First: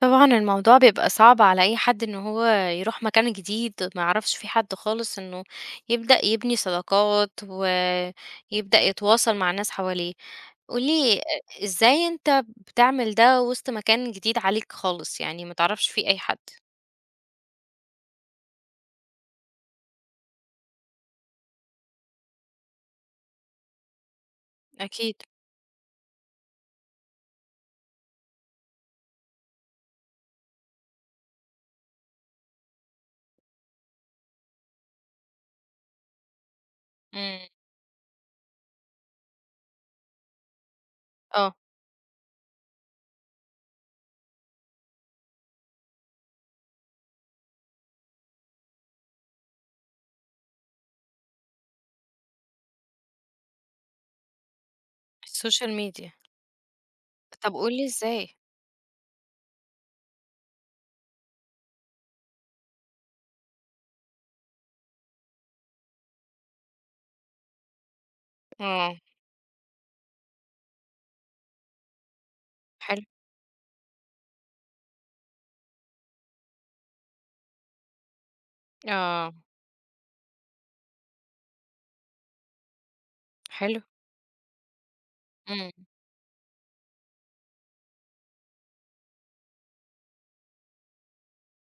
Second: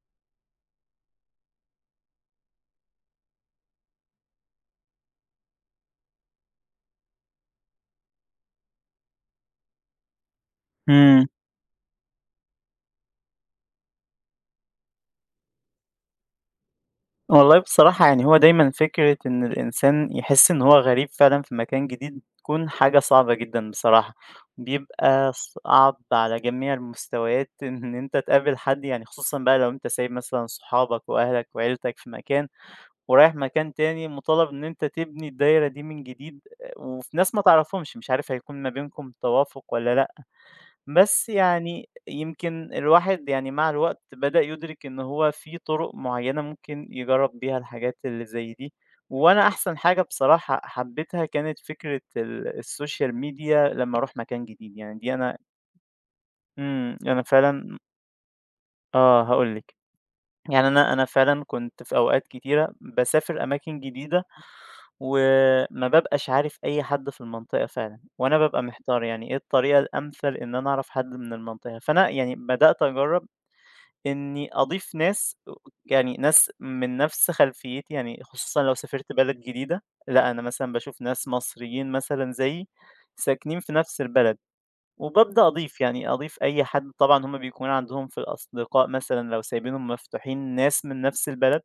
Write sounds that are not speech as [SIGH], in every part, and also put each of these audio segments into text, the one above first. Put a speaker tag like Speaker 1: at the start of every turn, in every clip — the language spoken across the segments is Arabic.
Speaker 1: طبعًا الموضوع بيبقى صعب على أي حد إن هو يروح مكان جديد، ما يعرفش فيه حد خالص، إنه يبدأ يبني صداقات ويبدأ يتواصل مع الناس حواليه. قُل لي
Speaker 2: إمم.
Speaker 1: إزاي أنت بتعمل ده وسط مكان جديد عليك خالص، يعني ما تعرفش فيه أي حد؟
Speaker 2: والله بصراحة يعني هو دايمًا فكرة إن الإنسان يحس إن هو غريب فعلًا في مكان جديد بتكون حاجة صعبة جدًا بصراحة،
Speaker 1: أكيد.
Speaker 2: بيبقى صعب على جميع المستويات [LAUGHS] إن أنت تقابل حد يعني خصوصًا بقى لو أنت سايب مثلًا صحابك وأهلك وعيلتك في مكان ورايح مكان تاني مطالب إن أنت تبني الدايرة دي من جديد، آه، وفي ناس ما
Speaker 1: إمم،
Speaker 2: تعرفهمش، مش عارف هيكون ما بينكم توافق والّا لأ. بس
Speaker 1: آه،
Speaker 2: يعني يمكن الواحد يعني مع الوقت بدأ يدرك إن هو في طرق معينة ممكن يجرب بيها الحاجات اللي زي دي وأنا أحسن حاجة بصراحة حبيتها كانت فكرة السوشيال ميديا لما أروح مكان جديد يعني دي أنا
Speaker 1: السوشيال ميديا.
Speaker 2: مم أنا
Speaker 1: طب قُل
Speaker 2: فعلا
Speaker 1: لي إزاي؟
Speaker 2: آه هقولك يعني أنا فعلا كنت في أوقات كتيرة بسافر أماكن جديدة وما ببقاش عارف أي حد في المنطقة فعلا وأنا ببقى
Speaker 1: آه،
Speaker 2: محتار يعني إيه الطريقة الأمثل إن أنا أعرف حد من المنطقة فأنا يعني بدأت
Speaker 1: حلو.
Speaker 2: أجرب إني أضيف ناس يعني ناس من نفس خلفيتي، يعني خصوصًا لو سافرت
Speaker 1: آه،
Speaker 2: بلد جديدة، لأ أنا مثلًا باشوف ناس مصريين مثلًا زيي ساكنين في
Speaker 1: حلو.
Speaker 2: نفس البلد، وبابدأ
Speaker 1: إمم،
Speaker 2: أضيف يعني أضيف أي حد طبعًا هُم بيكون عندهم في الأصدقاء مثلًا لو سايبينهم مفتوحين ناس من نفس البلد،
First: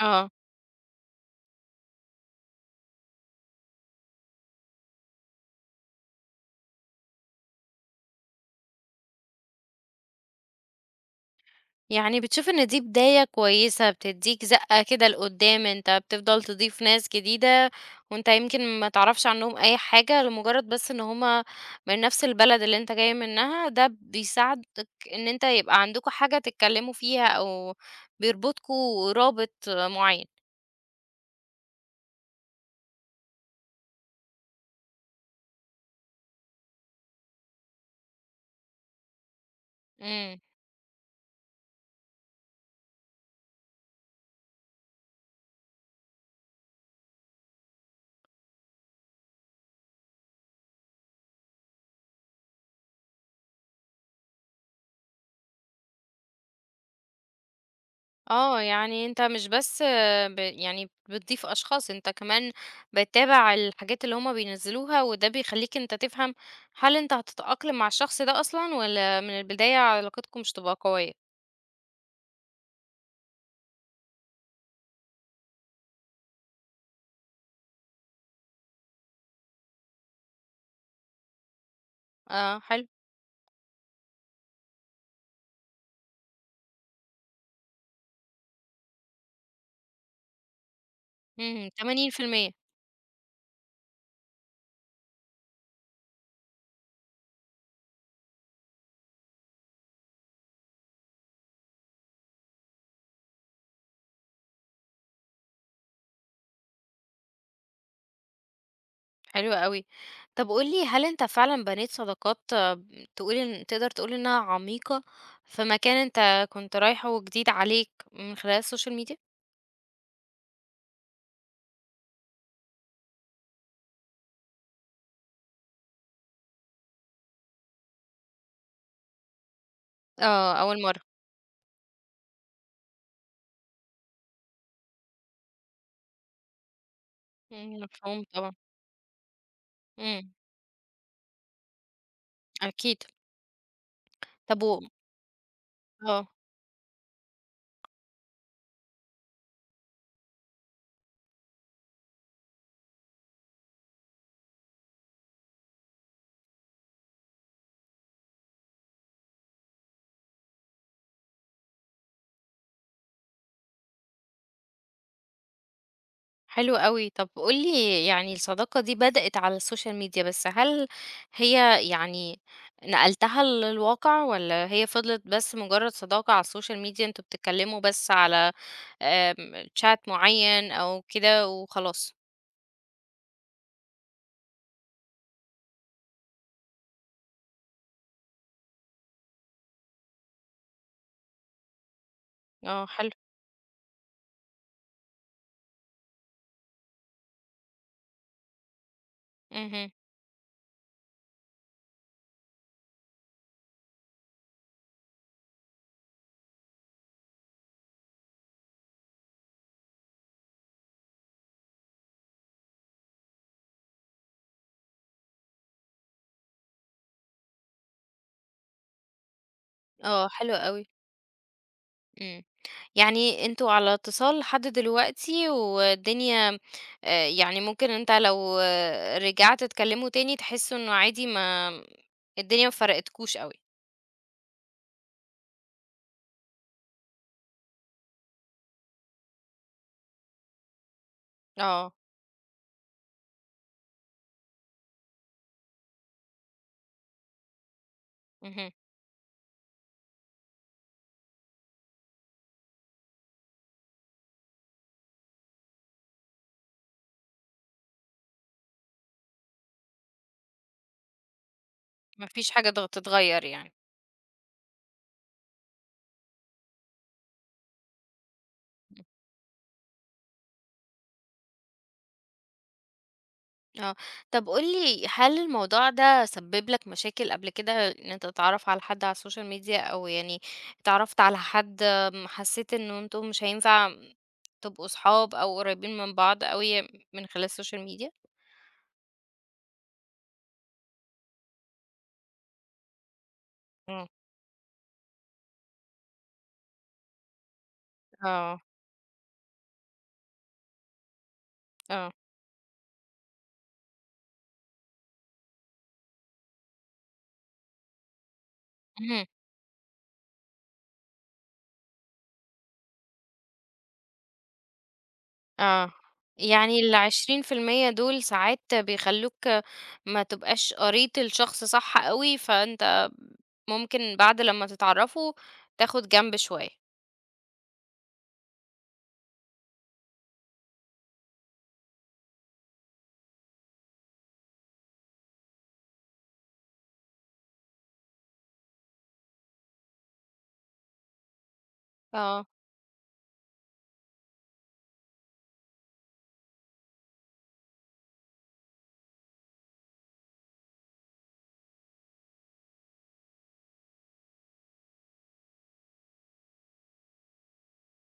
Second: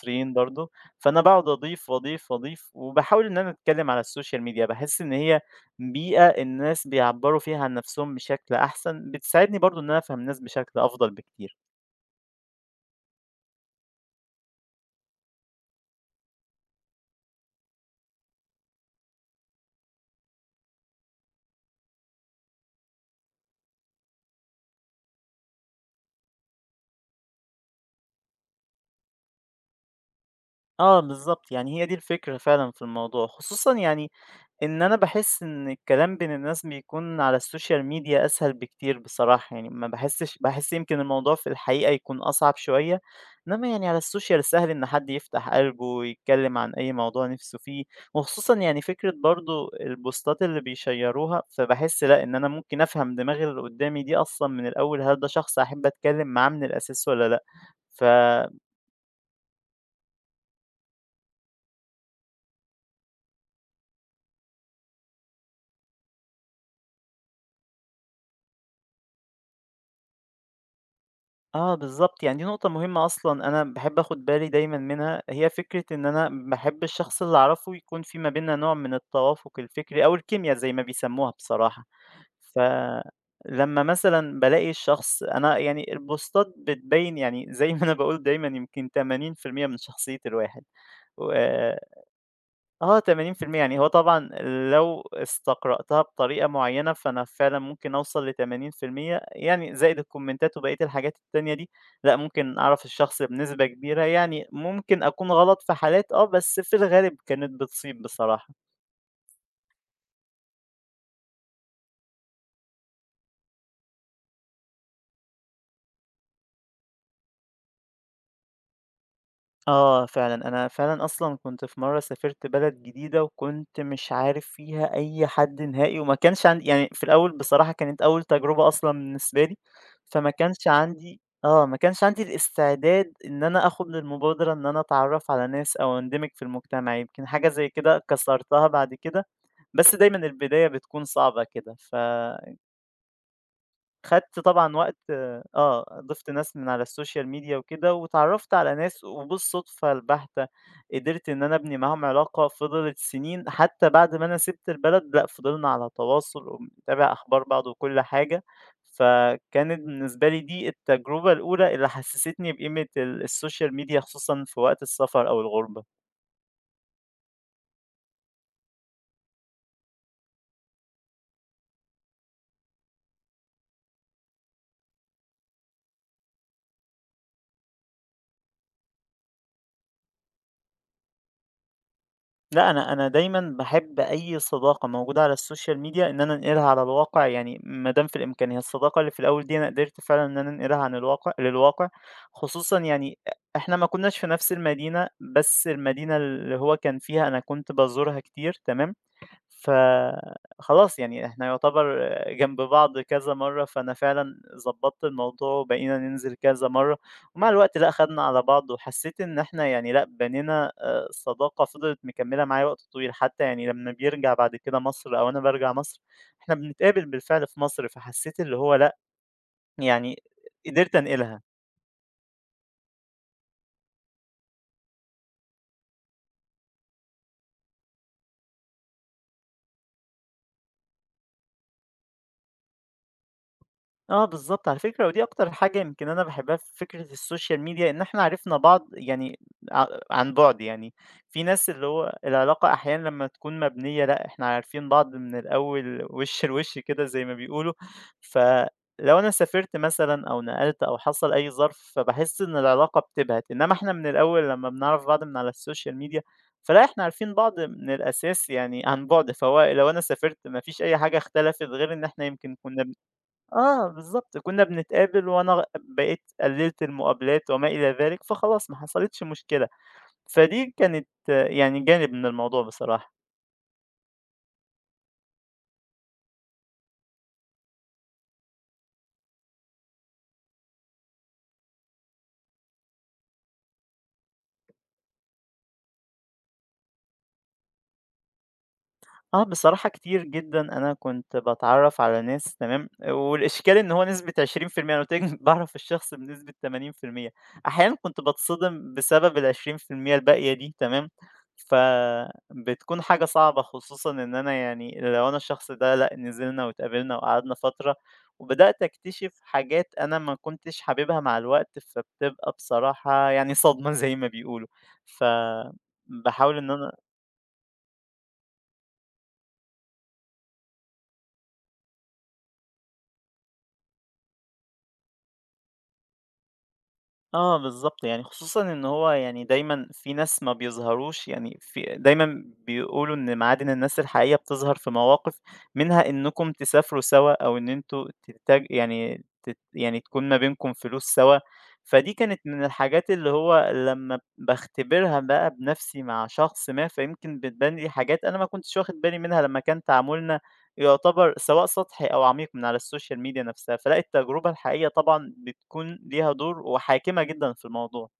Speaker 1: آه.
Speaker 2: برضه، فأنا باقعد أضيف، وأضيف، وأضيف، وباحاول إن أنا أتكلم على السوشيال ميديا، باحس إن هي بيئة الناس بيعبّروا فيها عن نفسهم بشكل أحسن، بتساعدني برضه إن أنا أفهم الناس بشكل أفضل بكتير.
Speaker 1: يعني بتشوف إن دي بداية كويسة بتدّيك زقة كده لقدّام، أنت بتفضل تضيف ناس جديدة وأنت يمكن ما تعرفش عنهم أي حاجة لمجرد بس إن هم من نفس البلد اللي أنت جاي منها، ده بيساعدك إن أنت يبقى عندكم حاجة تتكلموا فيها أو بيربطكم رابط معين.
Speaker 2: آه بالضبط، يعني هي دي الفكرة فعلًا في الموضوع، خصوصًا يعني إن أنا باحس إن الكلام بين الناس بيكون على السوشيال ميديا أسهل بكتير بصراحة، يعني ما باحسش
Speaker 1: إمم.
Speaker 2: باحس يمكن الموضوع في الحقيقة يكون أصعب شوية، إنما يعني على السوشيال سهل إن حد يفتح قلبه ويتكلم عن أي موضوع نفسه فيه، وخصوصًا يعني فكرة برضه البوستات اللي بيشيّروها، فباحس لأ، إن أنا ممكن أفهم دماغ اللي قدّامي دي أصلًا من الأول هل ده شخص أحب أتكلم معاه من الأساس والّا لأ، ف
Speaker 1: آه، يعني أنت مش بس يعني بتضيف أشخاص، أنت كمان بتتابع الحاجات اللي هُم بينزّلوها، وده بيخلّيك أنت تفهم هل أنت هتتأقلم مع الشخص ده أصلًا والّا من البداية علاقتكم مش تبقى قوية؟
Speaker 2: آه بالضبط، يعني دي نقطة مهمة أصلًا أنا باحب آخُد بالي دايمًا منها، هي فكرة إن أنا باحب الشخص اللي أعرفه يكون في ما بيننا نوع من التوافُق الفكري أو الكيميا زي ما بيسمّوها بصراحة،
Speaker 1: آه، حلو،
Speaker 2: فلمّا مثلًا بالاقي الشخص أنا يعني البوستات بتبيّن يعني زي ما أنا باقول دايمًا يمكن 80% من شخصية الواحد و
Speaker 1: اهم، 80%.
Speaker 2: آه 80% يعني هو طبعًا لو استقرأتها بطريقة معيّنة، فأنا فعلًا ممكن أوصل ل80% يعني زائد الكومنتات وبقية الحاجات التانية دي، لأ ممكن أعرف الشخص بنسبة كبيرة، يعني ممكن أكون غلط في حالات آه، بس في الغالب كانت بتصيب بصراحة.
Speaker 1: حلو أوي. طب قُل لي هل أنت فعلًا بنيت صداقات تقول إن تقدر تقول إنها عميقة في مكان أنت كنت رايحه وجديد عليك من خلال السوشيال ميديا؟
Speaker 2: آه فعلًا، أنا فعلًا أصلًا كنت في مرّة سافرت بلد جديدة وكنت مش عارف فيها أي حد نهائي وما كانش عندي يعني في الأول بصراحة كانت أول تجربة أصلًا بالنسبة لي، فما
Speaker 1: آه،
Speaker 2: كانش
Speaker 1: أول مرّة.
Speaker 2: عندي آه، ما كانش عندي الاستعداد إن أنا آخُد المبادرة إن أنا أتعرّف على ناس أو أندمج في المجتمع، يمكن حاجة زي
Speaker 1: إمم،
Speaker 2: كده
Speaker 1: مفهوم طبعًا.
Speaker 2: كسرتها بعد كده، بس دايمًا
Speaker 1: إمم،
Speaker 2: البداية بتكون صعبة كده
Speaker 1: أكيد.
Speaker 2: خدت
Speaker 1: طب
Speaker 2: طبعًا
Speaker 1: و
Speaker 2: وقت آه،
Speaker 1: آه،
Speaker 2: ضِفت ناس من على الSocial Media وكده، واتعرّفت على ناس وبالصدفة البحتة قدرت إن أنا أبني معاهم علاقة فضلت سنين، حتى بعد ما أنا سِبت البلد لأ، فضلنا على تواصل وبنتابع أخبار بعض وكل حاجة، فكانت بالنسبة لي دي التجربة الأولى اللي حسّستني بقيمة الSocial Media خصوصًا في وقت السفر أو الغُربة.
Speaker 1: حلو أوي. طب قُل لي يعني الصداقة دي بدأت على السوشيال ميديا، بس هل هي يعني نقلتها للواقع والّا هي فضلت بس مجرد صداقة على السوشيال ميديا أنتم بتتكلموا بس على chat معين أو كده وخلاص؟
Speaker 2: لأ، أنا دايمًا باحب أي صداقة موجودة على السوشيال ميديا إن أنا أنقلها على الواقع، يعني ما دام في الإمكان، هي الصداقة اللي في الأول دي أنا قدرت فعلًا إن أنا أنقلها عن الواقع للواقع، خصوصًا
Speaker 1: آه، حلو.
Speaker 2: يعني إحنا ما كناش في نفس المدينة، بس المدينة اللي هو كان فيها أنا كنت بازورها كتير، تمام؟
Speaker 1: اهم.
Speaker 2: فخلاص يعني إحنا يُعتبر جنب بعض كذا مرّة، فأنا فعلًا ضبّطت الموضوع وبقينا ننزل كذا مرّة، ومع الوقت لأ، خدنا على بعض وحسّيت إن إحنا يعني لأ، بنينا صداقة فضلت مكمّلة معايا وقت طويل، حتى يعني لمّا بيرجع بعد كده مصر أو أنا بارجع مصر، إحنا بنتقابل بالفعل في مصر، فحسّيت اللي هو لأ، يعني
Speaker 1: آه، حلو أوي.
Speaker 2: قدرت أنقلها.
Speaker 1: إمم. يعني أنتم على اتصال لحد دلوقتي والدنيا يعني ممكن أنت لو رجعت تكلّمه تاني تحسّوا إنه عادي ما الدنيا ما فرقتكوش أوي.
Speaker 2: آه بالضبط، على فكرة ودي أكتر حاجة يمكن أنا باحبها في فكرة السوشيال ميديا، إن إحنا عرفنا بعض يعني ع عن بُعد يعني، في ناس اللي
Speaker 1: آه.
Speaker 2: هو العلاقة أحيانًا لمّا تكون مبنية لأ، إحنا عارفين بعض من الأول وِش لوِش كده زي ما بيقولوا،
Speaker 1: اهم.
Speaker 2: فلو أنا سافرت مثلًا أو نقلت أو حصل أي ظرف، فباحس إن العلاقة بتبهت، إنما إحنا من الأول لمّا بنعرف بعض من على السوشيال ميديا، فلأ إحنا عارفين بعض من الأساس يعني عن بُعد، فهو لو أنا سافرت ما فيش أي حاجة اختلفت غير إن إحنا
Speaker 1: ما فيش
Speaker 2: يمكن
Speaker 1: حاجة
Speaker 2: كنا
Speaker 1: تتغيّر يعني.
Speaker 2: آه، بالضبط، كُنّا بنتقابل وأنا بقيت قلّلت المقابلات وما إلى ذلك، فخلاص ما
Speaker 1: إمم.
Speaker 2: حصلتش مشكلة، فدي كانت آه، يعني جانب من الموضوع بصراحة.
Speaker 1: آه. طب قُل لي هل الموضوع ده سبِّب لك مشاكل قبل كده إن أنت تتعرّف على حد على السوشيال ميديا أو يعني اتعرّفت على حد حسّيت إنه أنتم مش هينفع تبقوا صحاب أو قريّبين من بعض أوي من خلال السوشيال ميديا؟
Speaker 2: آه، بصراحة كتير جدًا أنا كنت باتعرّف على ناس تمام، والإشكال إن هو
Speaker 1: إمم.
Speaker 2: نسبة 20% أنا قُلت لِك [LAUGHS] باعرف الشخص بنسبة 80%، أحيانًا كنت
Speaker 1: آه،
Speaker 2: باتصدم بسبب ال20% الباقية دي تمام،
Speaker 1: آه،
Speaker 2: فبتكون حاجة صعبة خصوصًا إن أنا يعني لو أنا الشخص ده لأ، نزلنا واتقابلنا وقعدنا فترة، وبدأت
Speaker 1: اهم،
Speaker 2: أكتشف حاجات أنا ما كنتش حاببها مع الوقت، فبتبقى بصراحة يعني صدمة [LAUGHS] زي ما بيقولوا،
Speaker 1: آه،
Speaker 2: فباحاول إن
Speaker 1: يعني
Speaker 2: أنا
Speaker 1: ال20% دول ساعات بيخلّوك ما تبقاش قريت الشخص صح أوي، فأنت ممكن بعد لمّا تتعرّفوا تاخد جنب شوية،
Speaker 2: آه بالضبط، يعني خصوصًا إن هو يعني دايمًا في ناس ما بيظهروش يعني في دايمًا بيقولوا إن معادن الناس الحقيقية بتظهر في مواقف منها إنكم تسافروا سوا أو إن أنتم تتاج يعني تت يعني تكون ما بينكم فلوس سوا، فدي كانت
Speaker 1: آه.
Speaker 2: من الحاجات اللي هو لمّا باختبرها بقى بنَفْسي مع شخص ما، فيمكن بتبان لي حاجات أنا ما كنتش واخد بالي منها لمّا كان تعاملنا يعتبر سواء سطحي أو عميق من على السوشيال ميديا نفسها، فلأ التجربة الحقيقية طبعًا بتكون ليها دور وحاكمة جدًا في الموضوع.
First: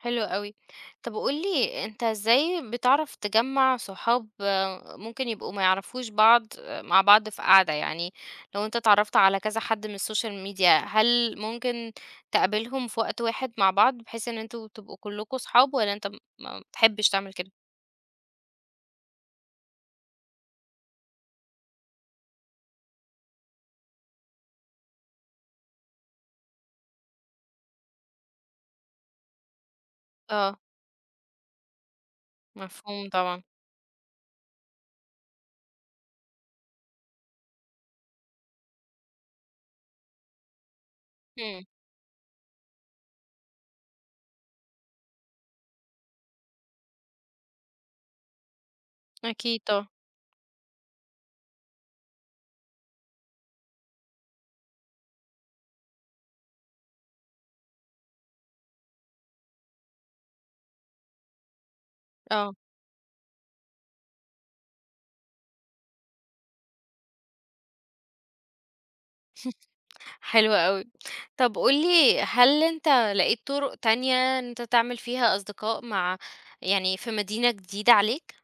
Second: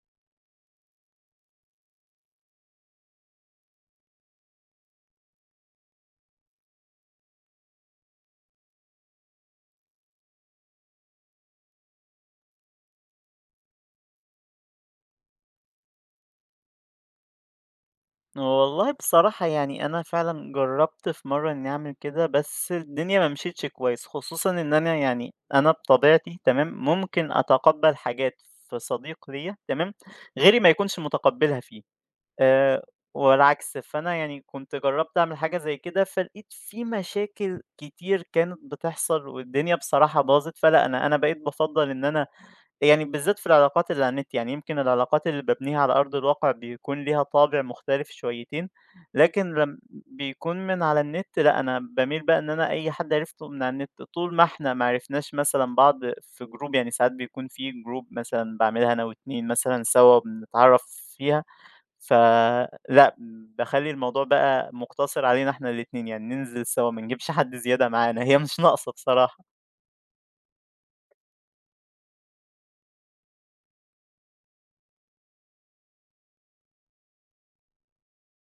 Speaker 1: حلو أوي. طب قُل لي أنت إزاي بتعرف تجمّع صحاب ممكن يبقوا ما يعرفوش بعض مع بعض في قعدة؟ يعني لو أنت اتعرّفت على كذا حد من الsocial media، هل ممكن تقابلهم في وقت واحد مع بعض بحيث إن أنتم تبقوا كلّكم صحاب والّا أنت ما بتحبش تعمل كده؟
Speaker 2: والله بصراحة يعني أنا فعلًا جرّبت في مرّة إنّي أعمل كده، بس الدنيا ما مشيتش كويس، خصوصًا إن أنا يعني أنا بطبيعتي تمام، ممكن أتقبّل حاجات في صديق ليّا تمام،
Speaker 1: آه،
Speaker 2: غيري ما يكونش متقبّلها فيه. آآ
Speaker 1: مفهوم طبعًا.
Speaker 2: والعكس، فأنا يعني كنت جرّبت أعمل حاجة زي كده، فلقيت في مشاكل كتير كانت بتحصل والدنيا بصراحة باظت، فلأ أنا بقيت
Speaker 1: إمم،
Speaker 2: بافضّل إن أنا يعني بالذات في العلاقات اللي على النت، يعني يمكن العلاقات اللي بابنيها على أرض الواقع بيكون ليها طابع مختلف شويتين، لكن
Speaker 1: أكيد
Speaker 2: لم
Speaker 1: طبعًا.
Speaker 2: بيكون من على النت لأ، أنا باميل بقى إن أنا أي حد عرفته من على النت طول ما إحنا ما عرفناش مثلًا بعض في group يعني ساعات بيكون في group مثلًا باعملها أنا و2 مثلًا سوا بنتعرّف فيها
Speaker 1: آه،
Speaker 2: فلأ، باخلّي الموضوع بقى مُقتصِر علينا إحنا الاتنين، يعني ننزِل سوا، ما نجيبش حد زيادة معانا، هي مش ناقصة بصراحة.
Speaker 1: حلو أوي. طب قُل لي هل أنت لقيت طُرق تانية إن أنت تعمل فيها أصدقاء يعني في مدينة جديدة عليك؟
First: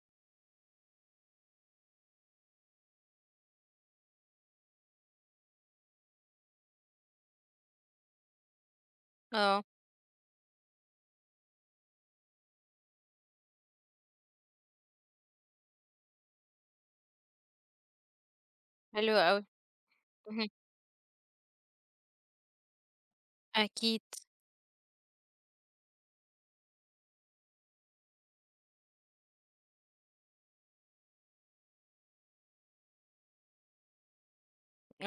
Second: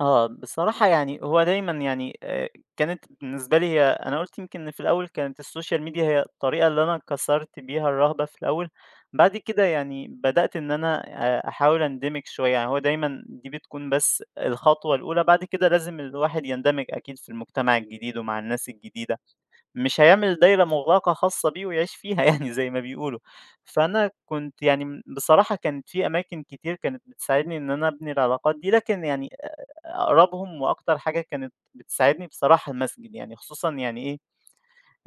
Speaker 2: آه، بصراحة يعني هو دايمًا يعني كانت بالنسبة لي هي أنا قُلت يمكن إن في الأول كانت السوشيال ميديا هي الطريقة اللي أنا كسَرت بيها الرهبة في الأول، بعد
Speaker 1: آه،
Speaker 2: كده يعني بدأت إن أنا أحاول أندمج شوية، يعني هو دايمًا دي بتكون بس الخطوة الأولى، بعد كده لازم الواحد يندمج أكيد في المجتمع الجديد ومع الناس
Speaker 1: حلو
Speaker 2: الجديدة.
Speaker 1: أوي،
Speaker 2: مش هيعمل
Speaker 1: اهم،
Speaker 2: دايرة مغلقة خاصة بيه ويعيش فيها [LAUGHS] يعني زي ما بيقولوا،
Speaker 1: أكيد،
Speaker 2: فأنا كنت يعني بصراحة كانت في أماكن كتير كانت بتساعدني إن أنا أبني العلاقات دي، لكن يعني أقربهم وأكتر حاجة كانت بتساعدني بصراحة المسجد، يعني خصوصًا يعني إيه،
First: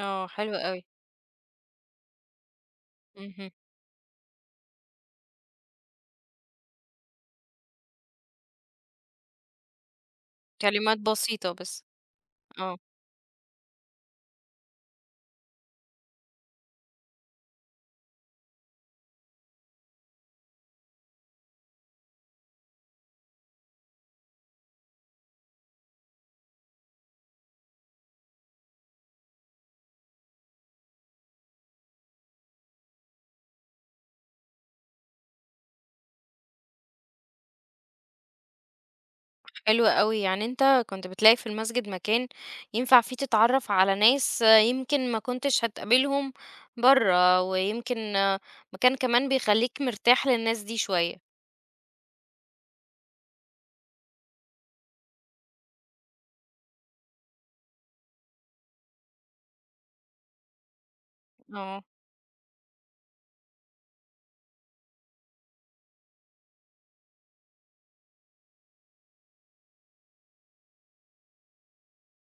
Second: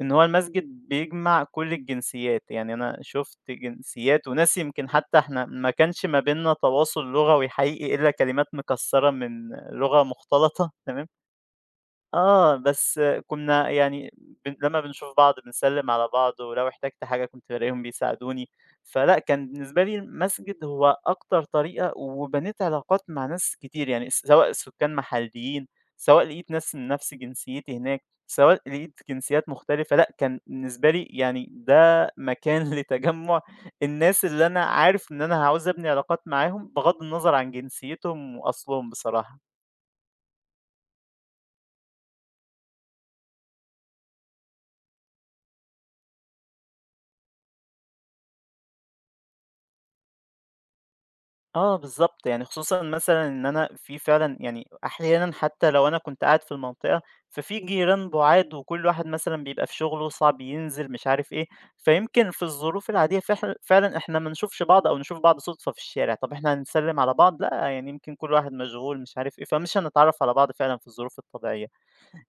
Speaker 2: إن هو
Speaker 1: حلو
Speaker 2: المسجد
Speaker 1: أوي،
Speaker 2: بيجمع كل الجنسيات، يعني أنا شُفت
Speaker 1: اهم،
Speaker 2: جنسيات وناس يمكن حتى إحنا ما كانش ما بيننا تواصل لغوي حقيقي إلا كلمات مكسّرة من لغة مختلطة، [LAUGHS]
Speaker 1: كلمات
Speaker 2: تمام؟
Speaker 1: بسيطة بس،
Speaker 2: آه،
Speaker 1: آه،
Speaker 2: بس كنا يعني لمّا بنشوف بعض بنسلِّم على بعض، ولو احتجت حاجة كنت بالاقيهم بيساعدوني، فلأ، كان بالنسبة لي المسجد هو أكتر طريقة وبنيت علاقات مع ناس كتير، يعني سواء سكان محليين، سواء لقيت ناس من نفس جنسيتي هناك، سواء لقيت جنسيات مختلفة، لأ، كان بالنسبة لي يعني ده مكان [LAUGHS] لتجمُّع الناس اللي أنا عارف إن أنا عاوز أبني علاقات معاهم بغض النظر عن جنسيتهم وأصلهم بصراحة.
Speaker 1: حلو أوي، يعني أنت كنت بتلاقي في المسجد مكان ينفع فيه تتعرّف على ناس يمكن ما كنتش هتقابلهم برّه، ويمكن مكان كمان بيخلّيك مرتاح للناس دي شوية،
Speaker 2: آه بالضبط، يعني خصوصًا مثلًا إن أنا في فعلًا يعني أحيانًا حتى لو أنا كنت قاعد في المنطقة، ففي جيران بُعاد وكل واحد مثلًا بيبقى في شغله، صعب ينزل، مش عارف إيه،
Speaker 1: آه،
Speaker 2: فيمكن في الظروف العادية فعلًا إحنا ما نشوفش بعض أو نشوف بعض صُدفة في الشارع، طَب إحنا هنسلِّم على بعض؟ لأ، يعني يمكن كل واحد مشغول، مش عارف إيه، فمش هنتعرّف على بعض فعلًا في الظروف الطبيعية.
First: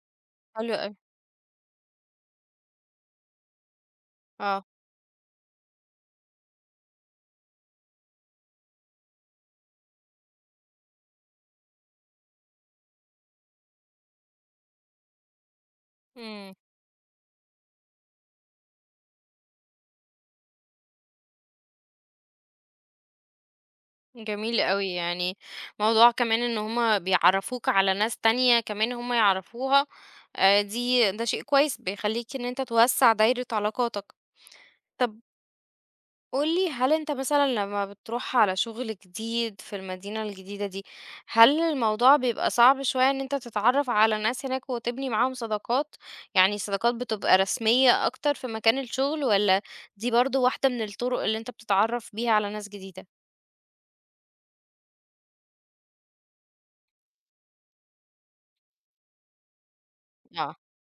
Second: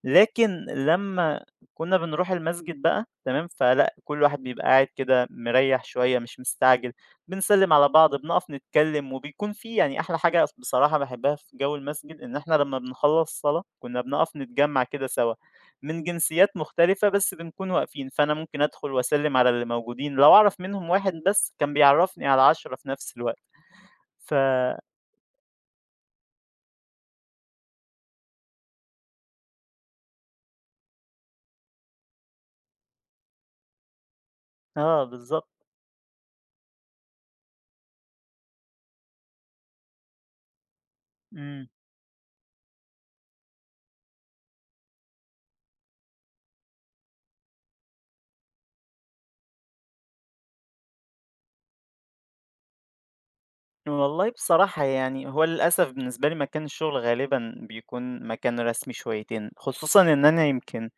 Speaker 2: لكن
Speaker 1: حلو أوي،
Speaker 2: لمّا كنا بنروح المسجد بقى تمام، فلأ كل واحد
Speaker 1: آه،
Speaker 2: بيبقى قاعد كده مريّح شوية مش مستعجل، بنسلِّم على بعض، بنقف نتكلّم، وبيكون في يعني أحلى حاجة بصراحة باحبها في جو المسجد إن إحنا لمّا بنخلّص صلاة كنا بنقف نتجمّع كده سوا، من
Speaker 1: إمم.
Speaker 2: جنسيات مختلفة بس بنكون واقفين، فأنا ممكن أدخل وأسلِّم على اللي موجودين، لو أعرف منهم واحد بس كان بيعرّفني على 10 في نفس الوقت، ف
Speaker 1: جميل أوي، يعني موضوع كمان إن هُم بيعرّفوك على ناس تانية كمان هُم يعرفوها، ده شيء كويس بيخلّيك إن أنت توسّع دايرة علاقاتك.
Speaker 2: آه
Speaker 1: طب
Speaker 2: بالضبط،
Speaker 1: قُل لي هل أنت مثلًا لمّا بتروح على شغل جديد في المدينة الجديدة دي، هل
Speaker 2: إمم.
Speaker 1: الموضوع بيبقى صعب شوية إن أنت تتعرّف على ناس هناك وتبني معاهم صداقات، يعني الصداقات بتبقى رسمية أكتر في مكان الشغل والّا دي برضه واحدة من الطرق اللي أنت بتتعرّف بيها على ناس جديدة؟
Speaker 2: والله بصراحة يعني هو للأسف بالنسبة لي مكان الشغل غالبا بيكون مكان رسمي شويتين خصوصا إن أنا
Speaker 1: آه.
Speaker 2: يمكن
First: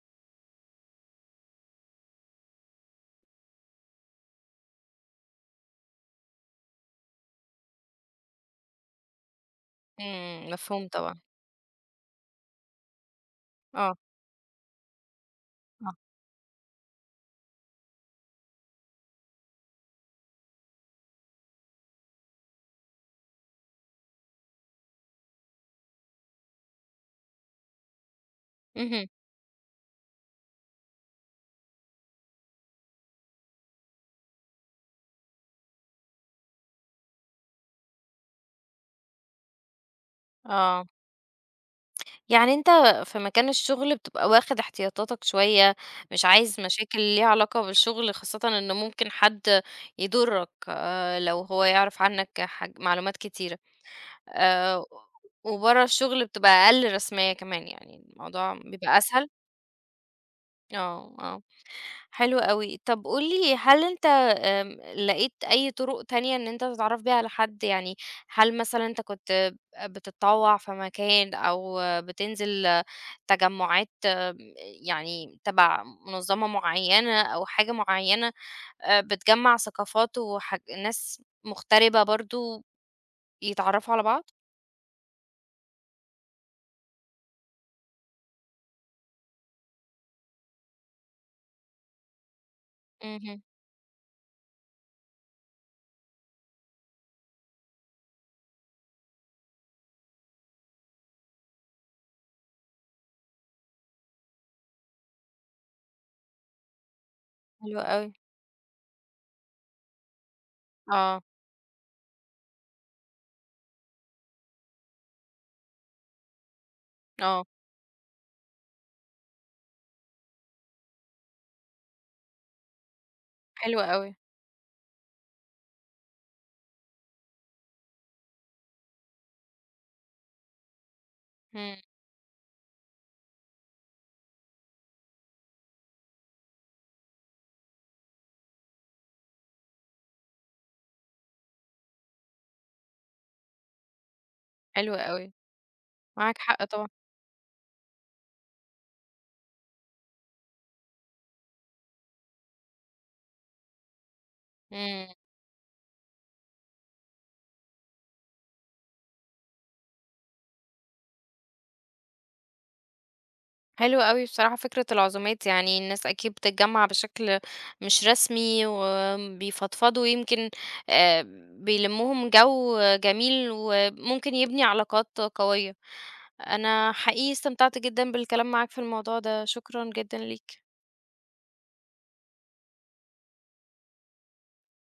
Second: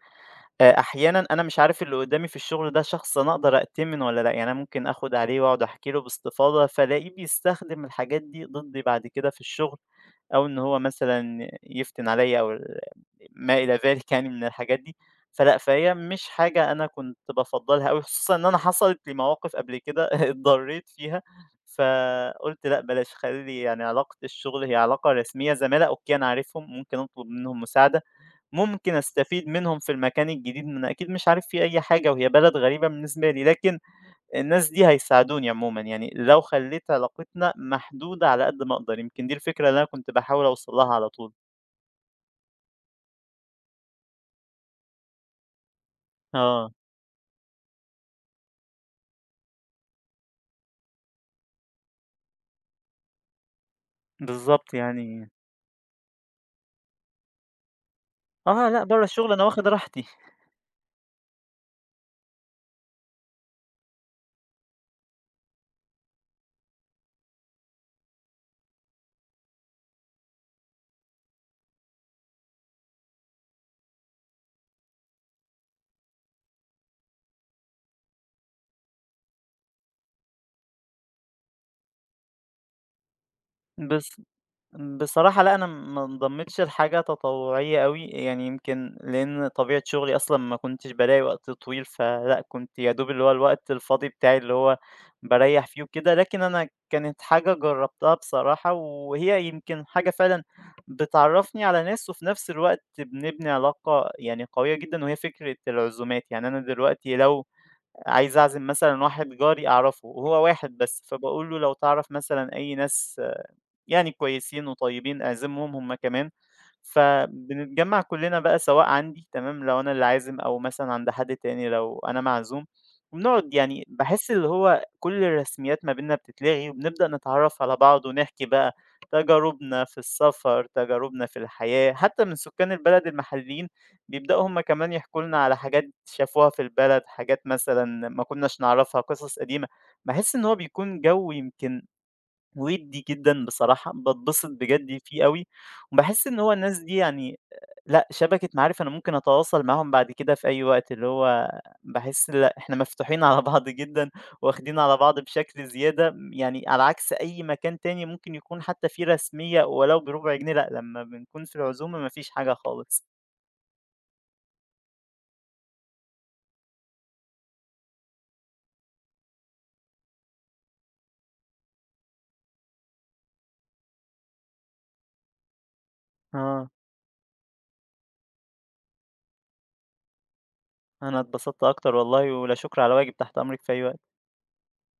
Speaker 2: آه، أحيانا أنا مش عارف اللي قدامي في الشغل ده شخص أنا أقدر أأتمن ولا لأ يعني أنا ممكن أخد عليه وأقعد أحكي له باستفاضة فألاقيه بيستخدم الحاجات دي ضدي بعد كده في الشغل أو
Speaker 1: إمم،
Speaker 2: إن هو
Speaker 1: مفهوم طبعًا.
Speaker 2: مثلًا يفتن عليَّ أو ما إلى
Speaker 1: آه،
Speaker 2: ذلك يعني من الحاجات دي، فلأ، فهي
Speaker 1: آه،
Speaker 2: مش حاجة أنا كنت بافضّلها أوي، خصوصًا إن أنا حصلت لي مواقف قبل كده [LAUGHS] اتضريت فيها، فقُلت لأ بلاش، خلّي يعني علاقة الشغل هي علاقة رسمية، زملاء أوكي أنا عارفهم، ممكن أطلب منهم مساعدة، ممكن
Speaker 1: اهم،
Speaker 2: أستفيد منهم في المكان الجديد، ما أنا أكيد مش عارف فيه أي حاجة وهي بلد غريبة بالنسبة لي، لكن الناس دي هيساعدوني عمومًا، يعني لو خلّيت علاقتنا محدودة على قد ما أقدر، يمكن دي الفكرة اللي أنا كنت باحاول أوصل
Speaker 1: آه،
Speaker 2: لها على طول.
Speaker 1: يعني أنت في مكان الشغل بتبقى واخد احتياطاتك شوية، مش عايز
Speaker 2: آه،
Speaker 1: مشاكل ليها علاقة بالشغل، خاصةً إن ممكن حد يضرك لو هو يعرف عنك معلومات كتيرة،
Speaker 2: بالضبط
Speaker 1: آآ،
Speaker 2: يعني
Speaker 1: وبرّه الشغل بتبقى أقل رسمية كمان، يعني الموضوع
Speaker 2: آه، لأ
Speaker 1: بيبقى
Speaker 2: برّه
Speaker 1: أسهل؟
Speaker 2: الشغل أنا واخد راحتي،
Speaker 1: آه، آه، حلو أوي. طب قُل لي هل أنت لقيت أي طرق تانية إن أنت تتعرّف بيها على حد؟ يعني هل مثلًا أنت كنت بتتطوّع في مكان أو بتنزل تجمُّعات يعني تَبَع منظمة معيّنة أو حاجة معيّنة بتجمّع ثقافات ناس مغتربة برضه يتعرّفوا على
Speaker 2: بالض
Speaker 1: بعض؟
Speaker 2: بصراحة لأ، أنا ما انضميتش لحاجة تطوعية أوي، يعني يمكن لأن طبيعة شغلي أصلًا ما كنتش بالاقي وقت طويل، فلأ، كنت يا دوب اللي هو
Speaker 1: اهم،
Speaker 2: الوقت الفاضي بتاعي اللي هو باريّح فيه وكده، لكن أنا كانت حاجة جرّبتها بصراحة، وهي يمكن حاجة فعلًا بتعرّفني على ناس، وفي نفس الوقت بنبني علاقة يعني قوية جدًا، وهي فكرة العزومات، يعني أنا دلوقتي لو
Speaker 1: حلو أوي.
Speaker 2: عايز أعزم مثلًا واحد جاري أعرفه وهو واحد بس،
Speaker 1: آه،
Speaker 2: فباقول له لو تعرف مثلًا أي ناس يعني كويسين وطيبين أعزمهم هم كمان،
Speaker 1: آه،
Speaker 2: فبنتجمّع كلّنا بقى سواء عندي تمام، لو أنا اللي عازم أو مثلًا عند حد تاني لو أنا معزوم، وبنقعد
Speaker 1: حلو
Speaker 2: يعني
Speaker 1: أوي،
Speaker 2: باحس اللي هو كل الرسميات ما بيننا بتتلغي وبنبدأ نتعرّف على بعض ونحكي بقى تجاربنا في السفر، تجاربنا في
Speaker 1: إمم،
Speaker 2: الحياة، حتى من سكان البلد المحليين بيبدأوا هم كمان يحكوا لنا على حاجات شافوها في البلد، حاجات مثلًا ما كناش نعرفها، قصص قديمة، باحس إن هو بيكون جَو يمكن وِدّي جدًا بصراحة، باتبسط
Speaker 1: حلو
Speaker 2: بجد فيه
Speaker 1: أوي.
Speaker 2: أوي، وباحس
Speaker 1: معاك
Speaker 2: إن هو
Speaker 1: حق
Speaker 2: الناس
Speaker 1: طبعًا،
Speaker 2: دي يعني لأ، شبكة معارف أنا ممكن أتواصل معاهم بعد كده في أي وقت، اللي هو باحس لأ، إحنا مفتوحين على بعض جدًا، واخدين على
Speaker 1: إمم.
Speaker 2: بعض بشكل زيادة، يعني على عكس أي مكان تاني ممكن يكون حتى فيه رسمية ولو بربع جنيه، لأ، لمّا بنكون في العزومة ما فيش حاجة خالص.
Speaker 1: حلو أوي بصراحة فكرة العزومات يعني الناس أكيد بتتجمع بشكل مش رسمي وبيفضفضوا يمكن آه، بيلمهم جو جميل وممكن يبني علاقات قوية.
Speaker 2: آه،
Speaker 1: أنا حقيقي استمتعت جدا بالكلام معاك في الموضوع ده، شكرا جدا ليك.
Speaker 2: أنا اتبسطت أكتر والله، ولا شكر على واجب، تحت أمرِك في أي وقت.